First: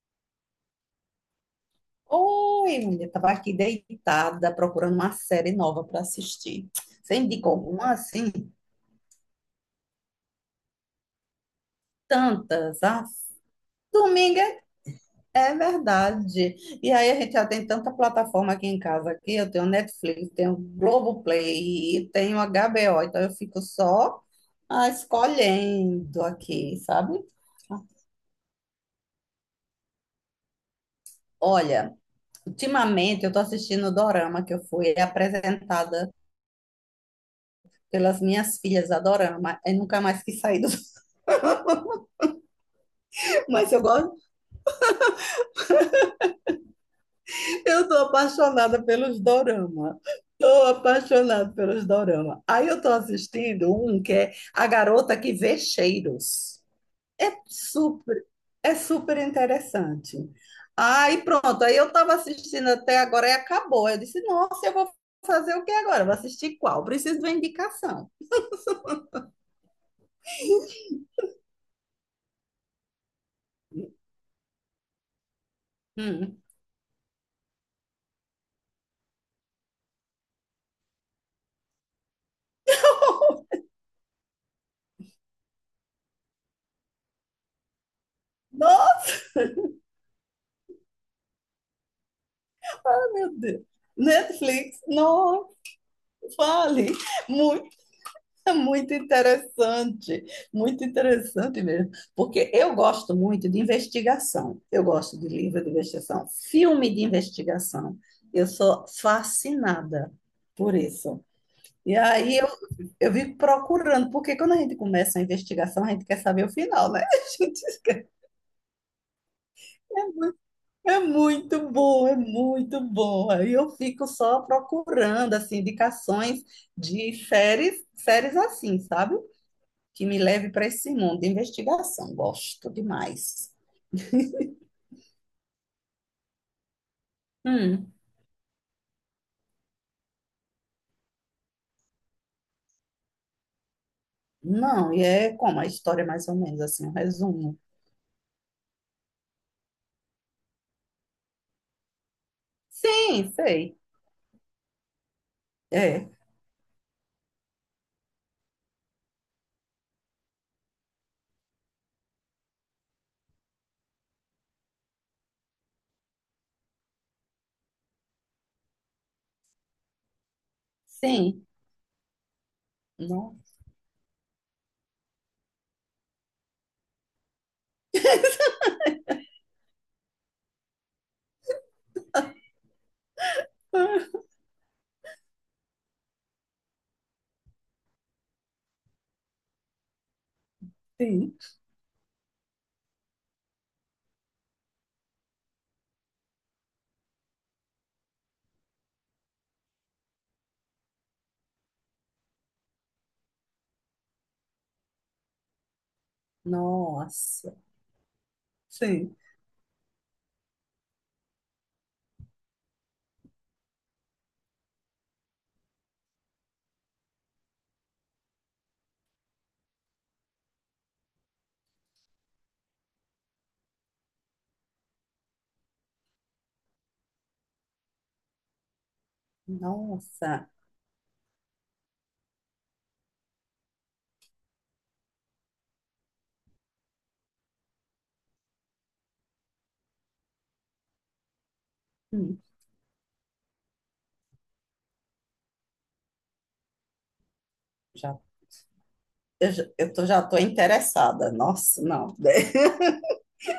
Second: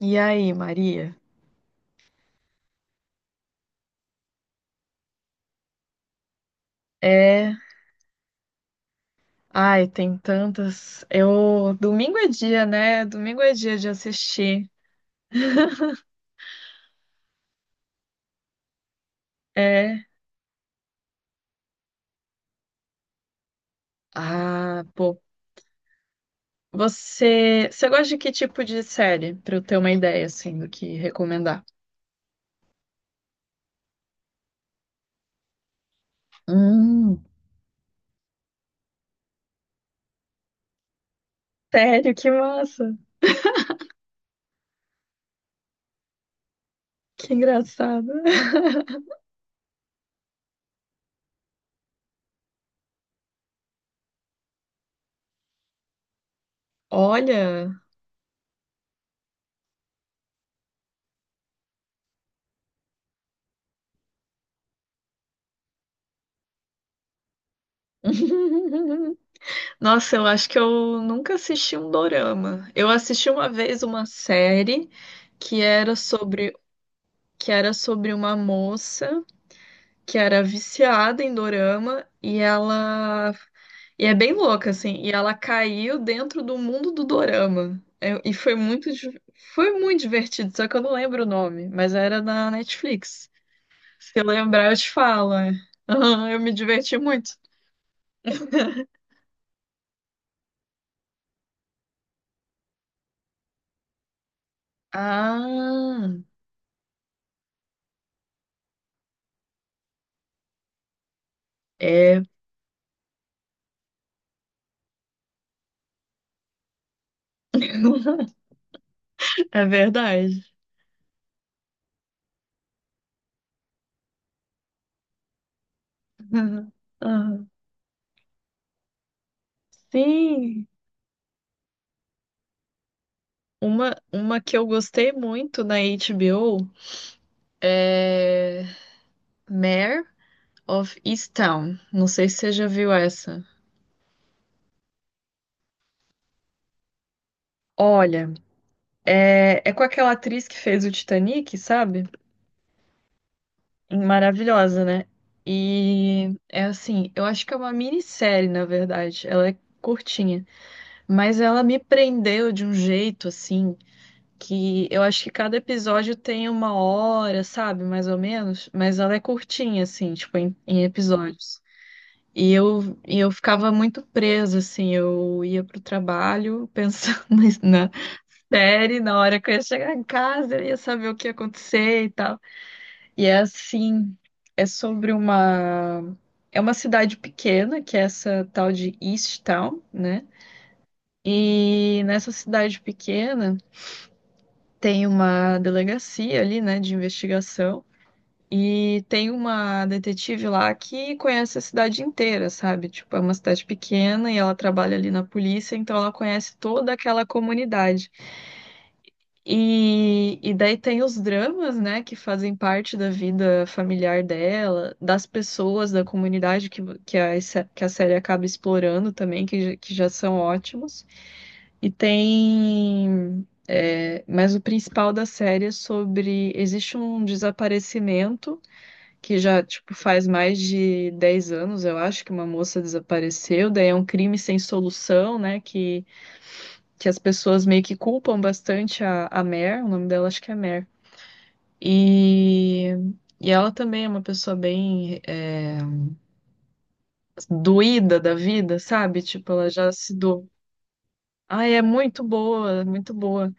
E aí, Maria? Oi, mulher, tava aqui deitada procurando uma série nova para assistir. Você indica É. alguma assim? Ai, tem tantas. Eu. Domingo é dia, Tantas. né? Domingo é dia de Domingo é assistir. é verdade. E aí a gente já tem tanta plataforma aqui em casa aqui. Eu tenho É. Netflix, tenho Globoplay e tenho HBO. Então eu fico só Ah, pô. escolhendo aqui, sabe? Você gosta de que tipo de série? Pra eu ter uma ideia, assim, do que recomendar. Olha, ultimamente eu tô assistindo o Dorama que eu fui apresentada Hum. pelas minhas filhas a Dorama. Eu nunca mais quis sair do Sério, que massa. mas eu gosto. Que Eu tô engraçado. apaixonada pelos dorama. Tô apaixonada pelos dorama. Aí eu tô assistindo um que é A Garota que Vê Cheiros. É Olha. super, é super interessante. Aí pronto, aí eu tava assistindo até agora e acabou. Eu disse, nossa, eu vou fazer o que agora? Vou assistir qual? Preciso de uma indicação. Nossa, eu acho que eu nunca assisti um dorama. Eu assisti uma vez uma série que era Hum. sobre. Que era sobre uma moça. Que era viciada em dorama e ela e é bem louca assim, e ela caiu dentro do mundo do dorama. É, e foi Nossa, foi muito divertido, só que eu não lembro o nome, mas era na Netflix. meu Deus. Se eu lembrar, eu Netflix, te falo. não, É. Eu me fale. diverti muito. Muito. Muito interessante, muito interessante mesmo, porque eu gosto muito de investigação, eu gosto de livro de Ah, investigação, filme de investigação, eu sou fascinada por isso. E é, eu vivo procurando, porque quando a gente começa a investigação, a gente quer saber o final, né? é verdade. A gente é muito bom, é muito bom. Aí eu fico só procurando, assim, indicações de Aham. séries, séries assim, sabe? Que me leve Sim, para esse mundo de investigação. Gosto demais. uma que eu gostei muito na HBO Hum, é Mare of Easttown. Não sei se você já viu essa. não, e é como a história, é mais ou menos assim, um resumo. Olha, é com aquela atriz que fez o Titanic, sabe? Sim, sei. Maravilhosa, né? É, E é assim, eu acho que é uma minissérie, na verdade. Ela é curtinha, mas ela me prendeu de um jeito assim que eu acho que cada episódio tem uma hora, sabe? Mais ou menos, mas ela é curtinha assim, tipo em sim. episódios. E eu, e eu Nossa, ficava muito presa, assim, eu ia pro trabalho pensando na série, na hora que eu ia chegar em casa, eu ia saber o que ia acontecer e tal. E é assim, é sobre uma. É uma cidade pequena, que é essa tal de East Town, né? sim. E nessa cidade pequena tem uma delegacia ali, né, de investigação. E tem uma detetive lá que conhece a cidade inteira, sabe? Tipo, é uma cidade pequena e ela trabalha ali na polícia, então ela conhece toda aquela Nossa, comunidade. sim. E daí tem os dramas, né, que fazem parte da vida familiar dela, das pessoas da comunidade que, a, se- que a série acaba explorando também, que já são ótimos. E tem. É, mas o principal da série é sobre. Existe um desaparecimento que já, tipo, faz Nossa. mais de 10 anos, eu acho, que uma moça desapareceu. Daí é um crime sem solução, né, que as pessoas meio que culpam bastante a Mer, o nome dela acho que é Mer Hum, e, e ela também é uma pessoa bem é, doída já, da vida, sabe? Tipo, ela já se já tô doou. interessada. Ai, é Nossa, não. muito boa, é muito boa.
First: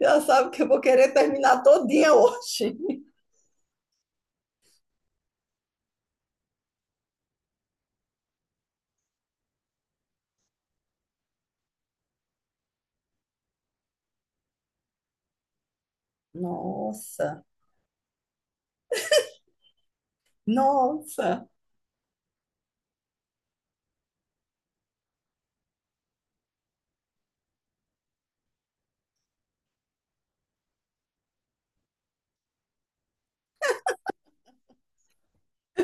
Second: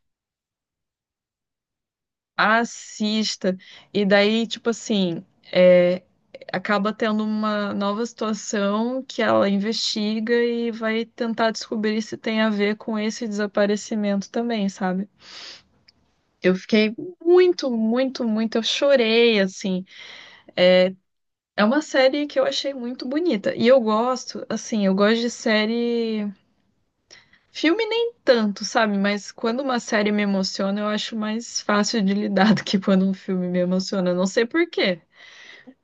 Já sabe que eu vou querer terminar todinha hoje. Assista. E daí, tipo assim, é, acaba tendo uma nova situação que ela investiga e vai tentar descobrir se tem a ver com esse desaparecimento também, sabe? Eu fiquei Nossa, muito, muito, muito. Eu chorei, assim. nossa. É uma série que eu achei muito bonita. E eu gosto, assim, eu gosto de série. Filme nem tanto, sabe? Mas quando uma série me emociona, eu acho mais fácil de lidar do que quando um filme me emociona. Eu não sei por quê.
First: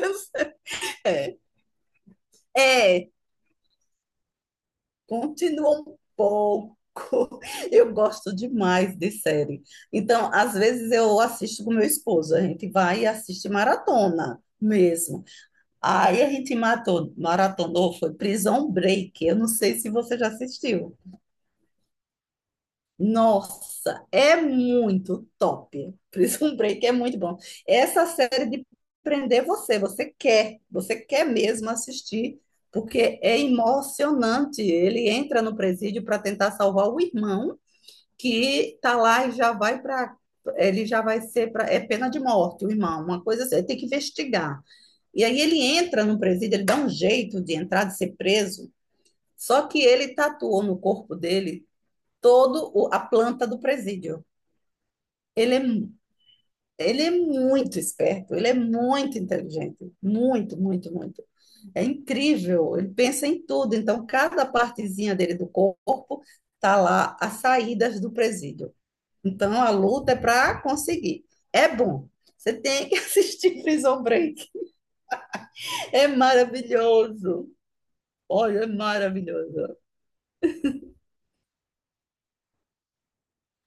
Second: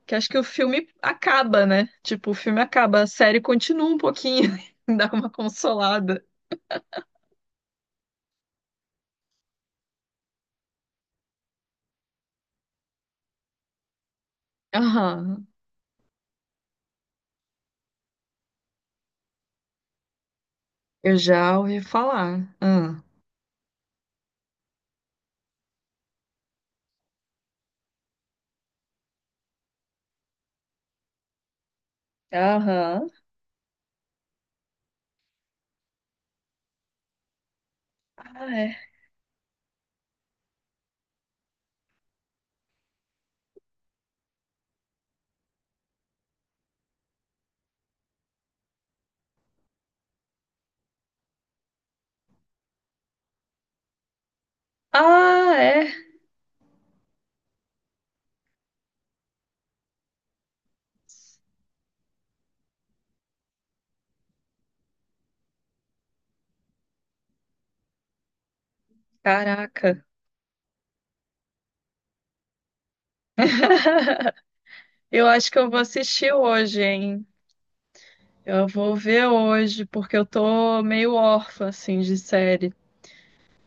Porque acho que o filme É, acaba, né? Tipo, o filme acaba, a é. série continua um pouquinho, dá uma Continua um consolada. pouco. Eu gosto demais de série. Então, às vezes eu assisto com meu esposo, a gente vai e assiste maratona mesmo. Aham. Aí a gente matou, maratonou, foi Prison Break. Eu não sei se você já assistiu. Eu já ouvi falar. Ah. Nossa, é muito top. Prison Break é muito bom. Essa série de prender você, você quer mesmo assistir, Aham. porque é emocionante. Ele entra no presídio para tentar salvar o irmão Ah, é. que tá lá e já vai para ele já vai ser para é pena de morte, o irmão, uma coisa assim, ele tem que investigar. E aí ele entra no presídio, ele dá um jeito de entrar, de ser preso, só que ele tatuou no corpo dele a planta do presídio. Ah, Ele é, é. mu- ele é muito esperto, ele é muito inteligente, muito, muito, muito. É incrível, ele pensa em tudo. Então, cada partezinha dele do corpo tá lá, as saídas do presídio. Então, a Caraca. luta é para conseguir. É bom. Você tem que assistir Prison Break. Eu acho que eu vou É assistir hoje, hein? maravilhoso. Olha, Eu é vou ver maravilhoso. hoje, porque eu tô meio órfã, assim, de série.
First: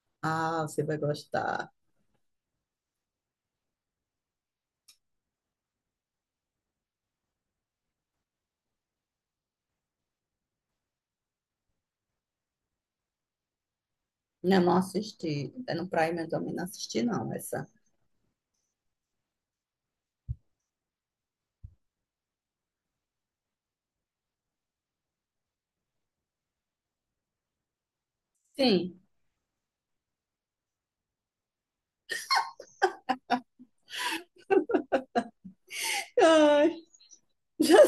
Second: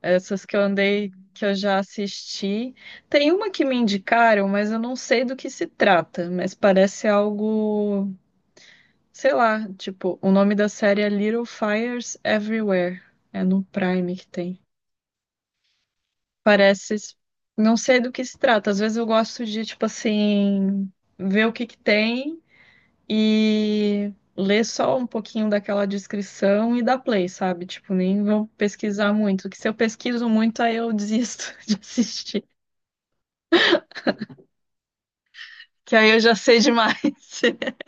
Essas que eu Ah, você vai andei, que eu gostar. já assisti. Tem uma que me indicaram, mas eu não sei do que se trata. Mas parece algo, sei lá, tipo, o nome da série é Little Fires Everywhere. É no Prime que tem. Não, não assisti. É no Prime, eu também não Parece, assisti, não, essa. não sei do que se trata. Às vezes eu gosto de, tipo assim, ver o que que tem e ler só um pouquinho daquela descrição e dar play, sabe? Tipo, nem vou Sim. pesquisar muito, que se eu pesquiso muito, aí eu desisto de assistir, que aí eu já sei Ai. demais.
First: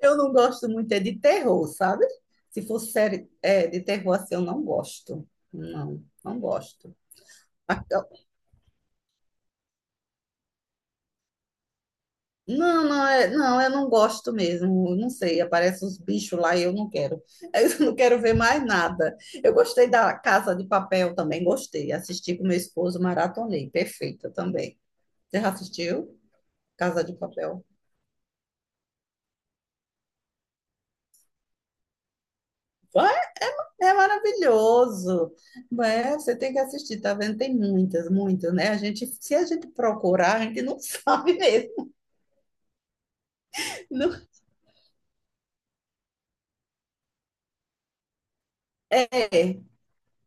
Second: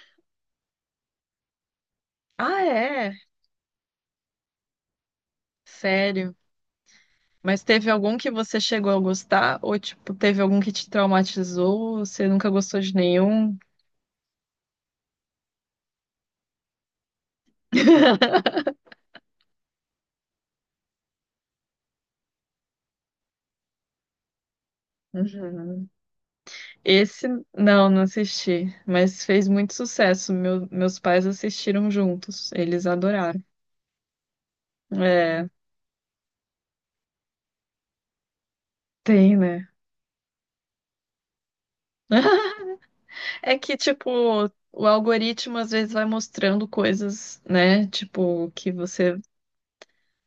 Eu não gosto muito é de terror, sabe? Ah, Se fosse é? série é, de terror assim, eu não gosto. Não, Sério? não gosto. Mas A- teve algum que você chegou a gostar? Ou, tipo, teve algum que te traumatizou? Você nunca gostou Não, de não, é, nenhum? não, eu não gosto mesmo. Eu não sei, aparecem os bichos lá e eu não quero. Eu não quero ver mais nada. Eu gostei da Casa de Papel também, gostei. Assisti com meu esposo, maratonei. Perfeita também. Você já Uhum. assistiu Casa de Esse, Papel? não, não assisti. Mas fez muito sucesso. Meus pais assistiram juntos. Eles adoraram. É maravilhoso, É, né? Você tem que assistir, tá vendo? Tem muitas, muitas, né? A gente, se tem, a gente né? procurar, a gente não sabe mesmo. É que, tipo, Não- o algoritmo às vezes vai mostrando coisas, né? Tipo, que você, é,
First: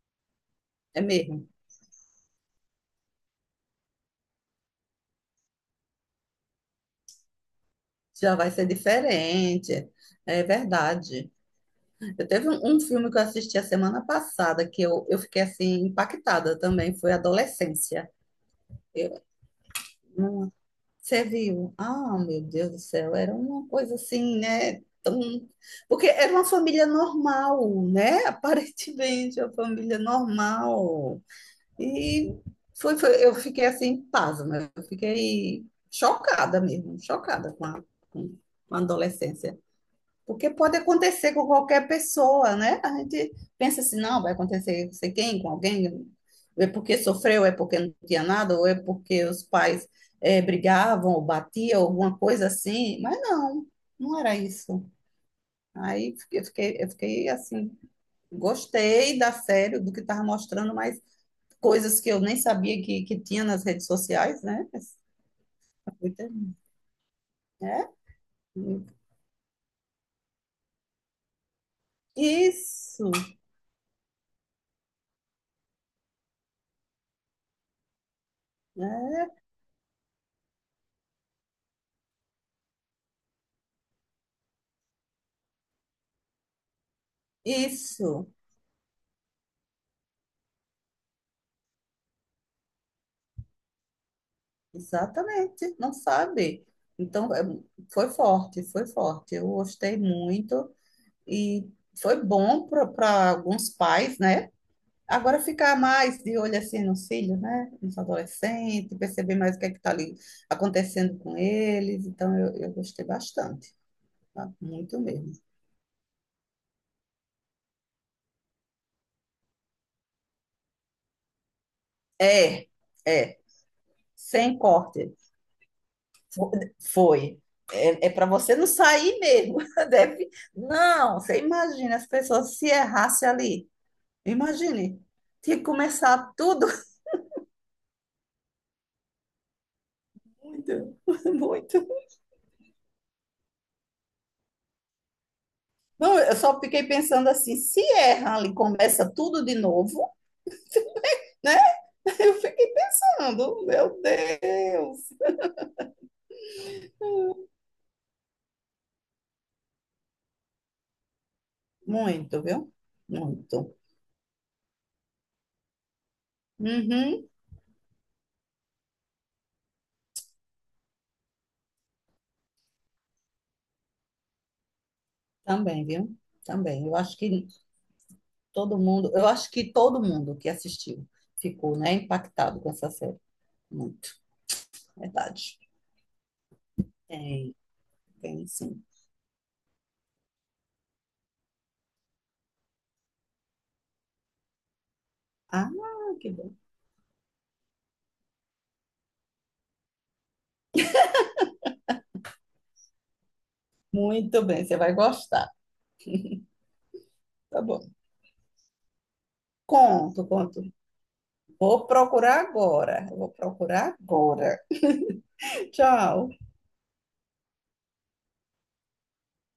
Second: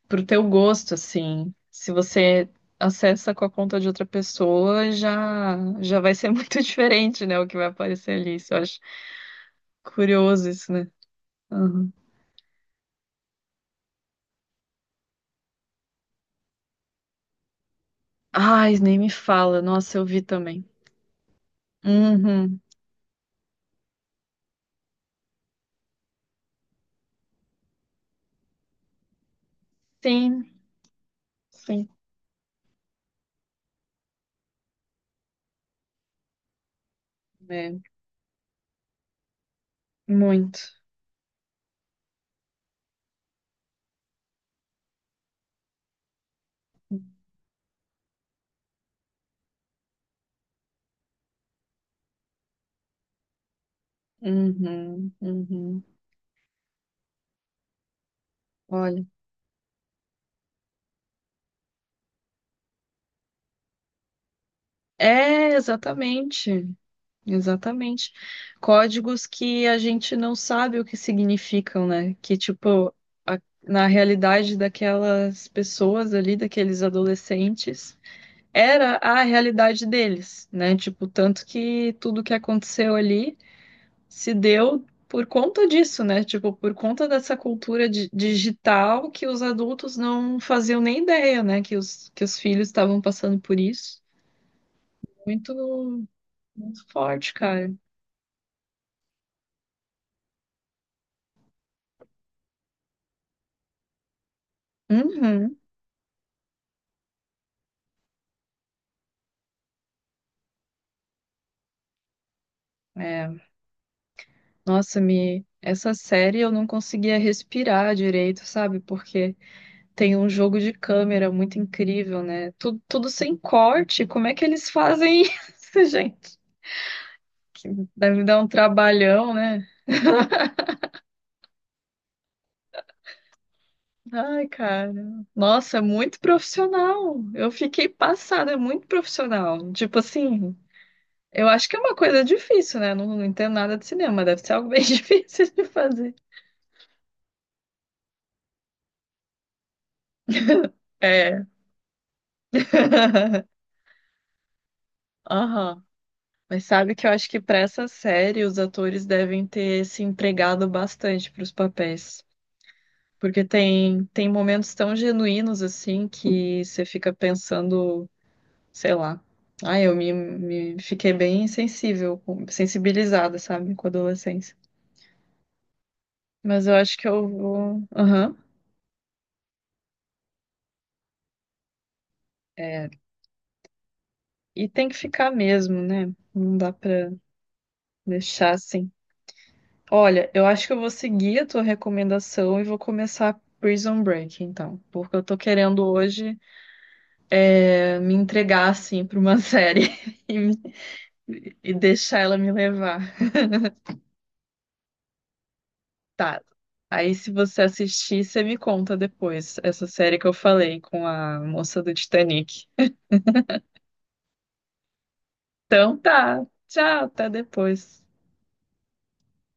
pro teu gosto, é mesmo. assim, se você acessa com a conta de outra pessoa, já vai ser muito diferente, né? O que vai aparecer Já ali. vai Isso eu ser acho diferente. É curioso isso, né? verdade. Uhum. Eu teve um, um filme que eu assisti a semana passada que eu fiquei assim impactada também, foi Adolescência. Ai, nem me fala. Nossa, eu vi Eu, também. você viu? Ah, meu Uhum. Deus do céu, era uma coisa assim, né? Tão... Porque era uma família normal, né? Aparentemente, uma família Sim, normal. sim. E eu fiquei assim, pasma, eu fiquei chocada mesmo, chocada com É, com a adolescência. Porque muito. pode acontecer com qualquer pessoa, né? A gente pensa assim, não, vai acontecer com sei quem, com alguém, é porque sofreu, é porque não tinha nada, ou é porque os pais brigavam, ou batiam, alguma coisa assim. Mas não, não era isso. Uhum, uhum. Aí eu fiquei assim, Olha. gostei da série, do que estava mostrando, mas coisas que eu nem sabia que tinha nas redes sociais, né? Essa É, coisa, exatamente. né? Exatamente. Códigos que a gente não sabe o que significam, né? Que, tipo, Isso, na realidade daquelas pessoas ali, daqueles adolescentes, era a né? realidade deles, né? Tipo, tanto que tudo que aconteceu ali se deu por conta disso, né? Tipo, por conta dessa cultura Isso. digital que os adultos não faziam nem ideia, né? Que que os filhos estavam passando por isso. Exatamente, não Muito, sabe. muito forte, Então, é, cara. foi forte, foi forte. Eu gostei muito e foi bom para alguns pais, né? Agora Uhum. ficar mais de olho assim nos filhos, né? Nos adolescentes, perceber mais o que é que está ali acontecendo com eles. Então, eu gostei É. bastante, tá? Muito Nossa, mesmo. me essa série eu não conseguia respirar direito, sabe? Porque tem um jogo de câmera muito incrível, né? É, Tudo, tudo sem é, corte. Como é que sem eles corte. fazem isso, gente? Fo- Foi. É, é Deve para dar um você não sair trabalhão, mesmo. né? Deve, não, você imagina as pessoas se errasse ali. Ai, cara. Imagine, tinha que Nossa, muito começar tudo. profissional. Eu fiquei passada, é muito profissional. Tipo assim, Muito, eu acho que é muito. uma coisa difícil, né? Não, não entendo nada de cinema, deve ser algo bem difícil de fazer. Não, eu só fiquei pensando assim, se erra ali, começa tudo de novo, É. né? Eu fiquei pensando, meu Deus. Aham. Mas sabe que eu acho que para essa série os atores devem ter se entregado bastante para os papéis. Muito, viu? Porque Muito. tem, tem momentos tão genuínos assim que você fica Uhum. pensando, sei lá. Ah, eu me, me fiquei bem sensível, sensibilizada, sabe, com a adolescência. Também, viu? Mas eu Também. Eu acho que acho eu que vou. Aham. todo mundo, eu acho que todo mundo que assistiu ficou, né, impactado com essa série. Muito, E tem que ficar verdade. mesmo, né? Não dá pra Tem, tem deixar sim. assim. Olha, eu acho que eu vou seguir a tua recomendação e vou começar Prison Break, então. Porque eu tô Ah, querendo que hoje bom. me entregar assim para uma série e, me- e deixar ela me levar. Muito bem, você vai gostar. Tá. Aí, se Tá você bom. assistir, você me conta depois essa série que Conto, eu conto. falei com a moça Vou do procurar Titanic. agora. Vou procurar agora. Então Tchau. tá. Tchau, até depois.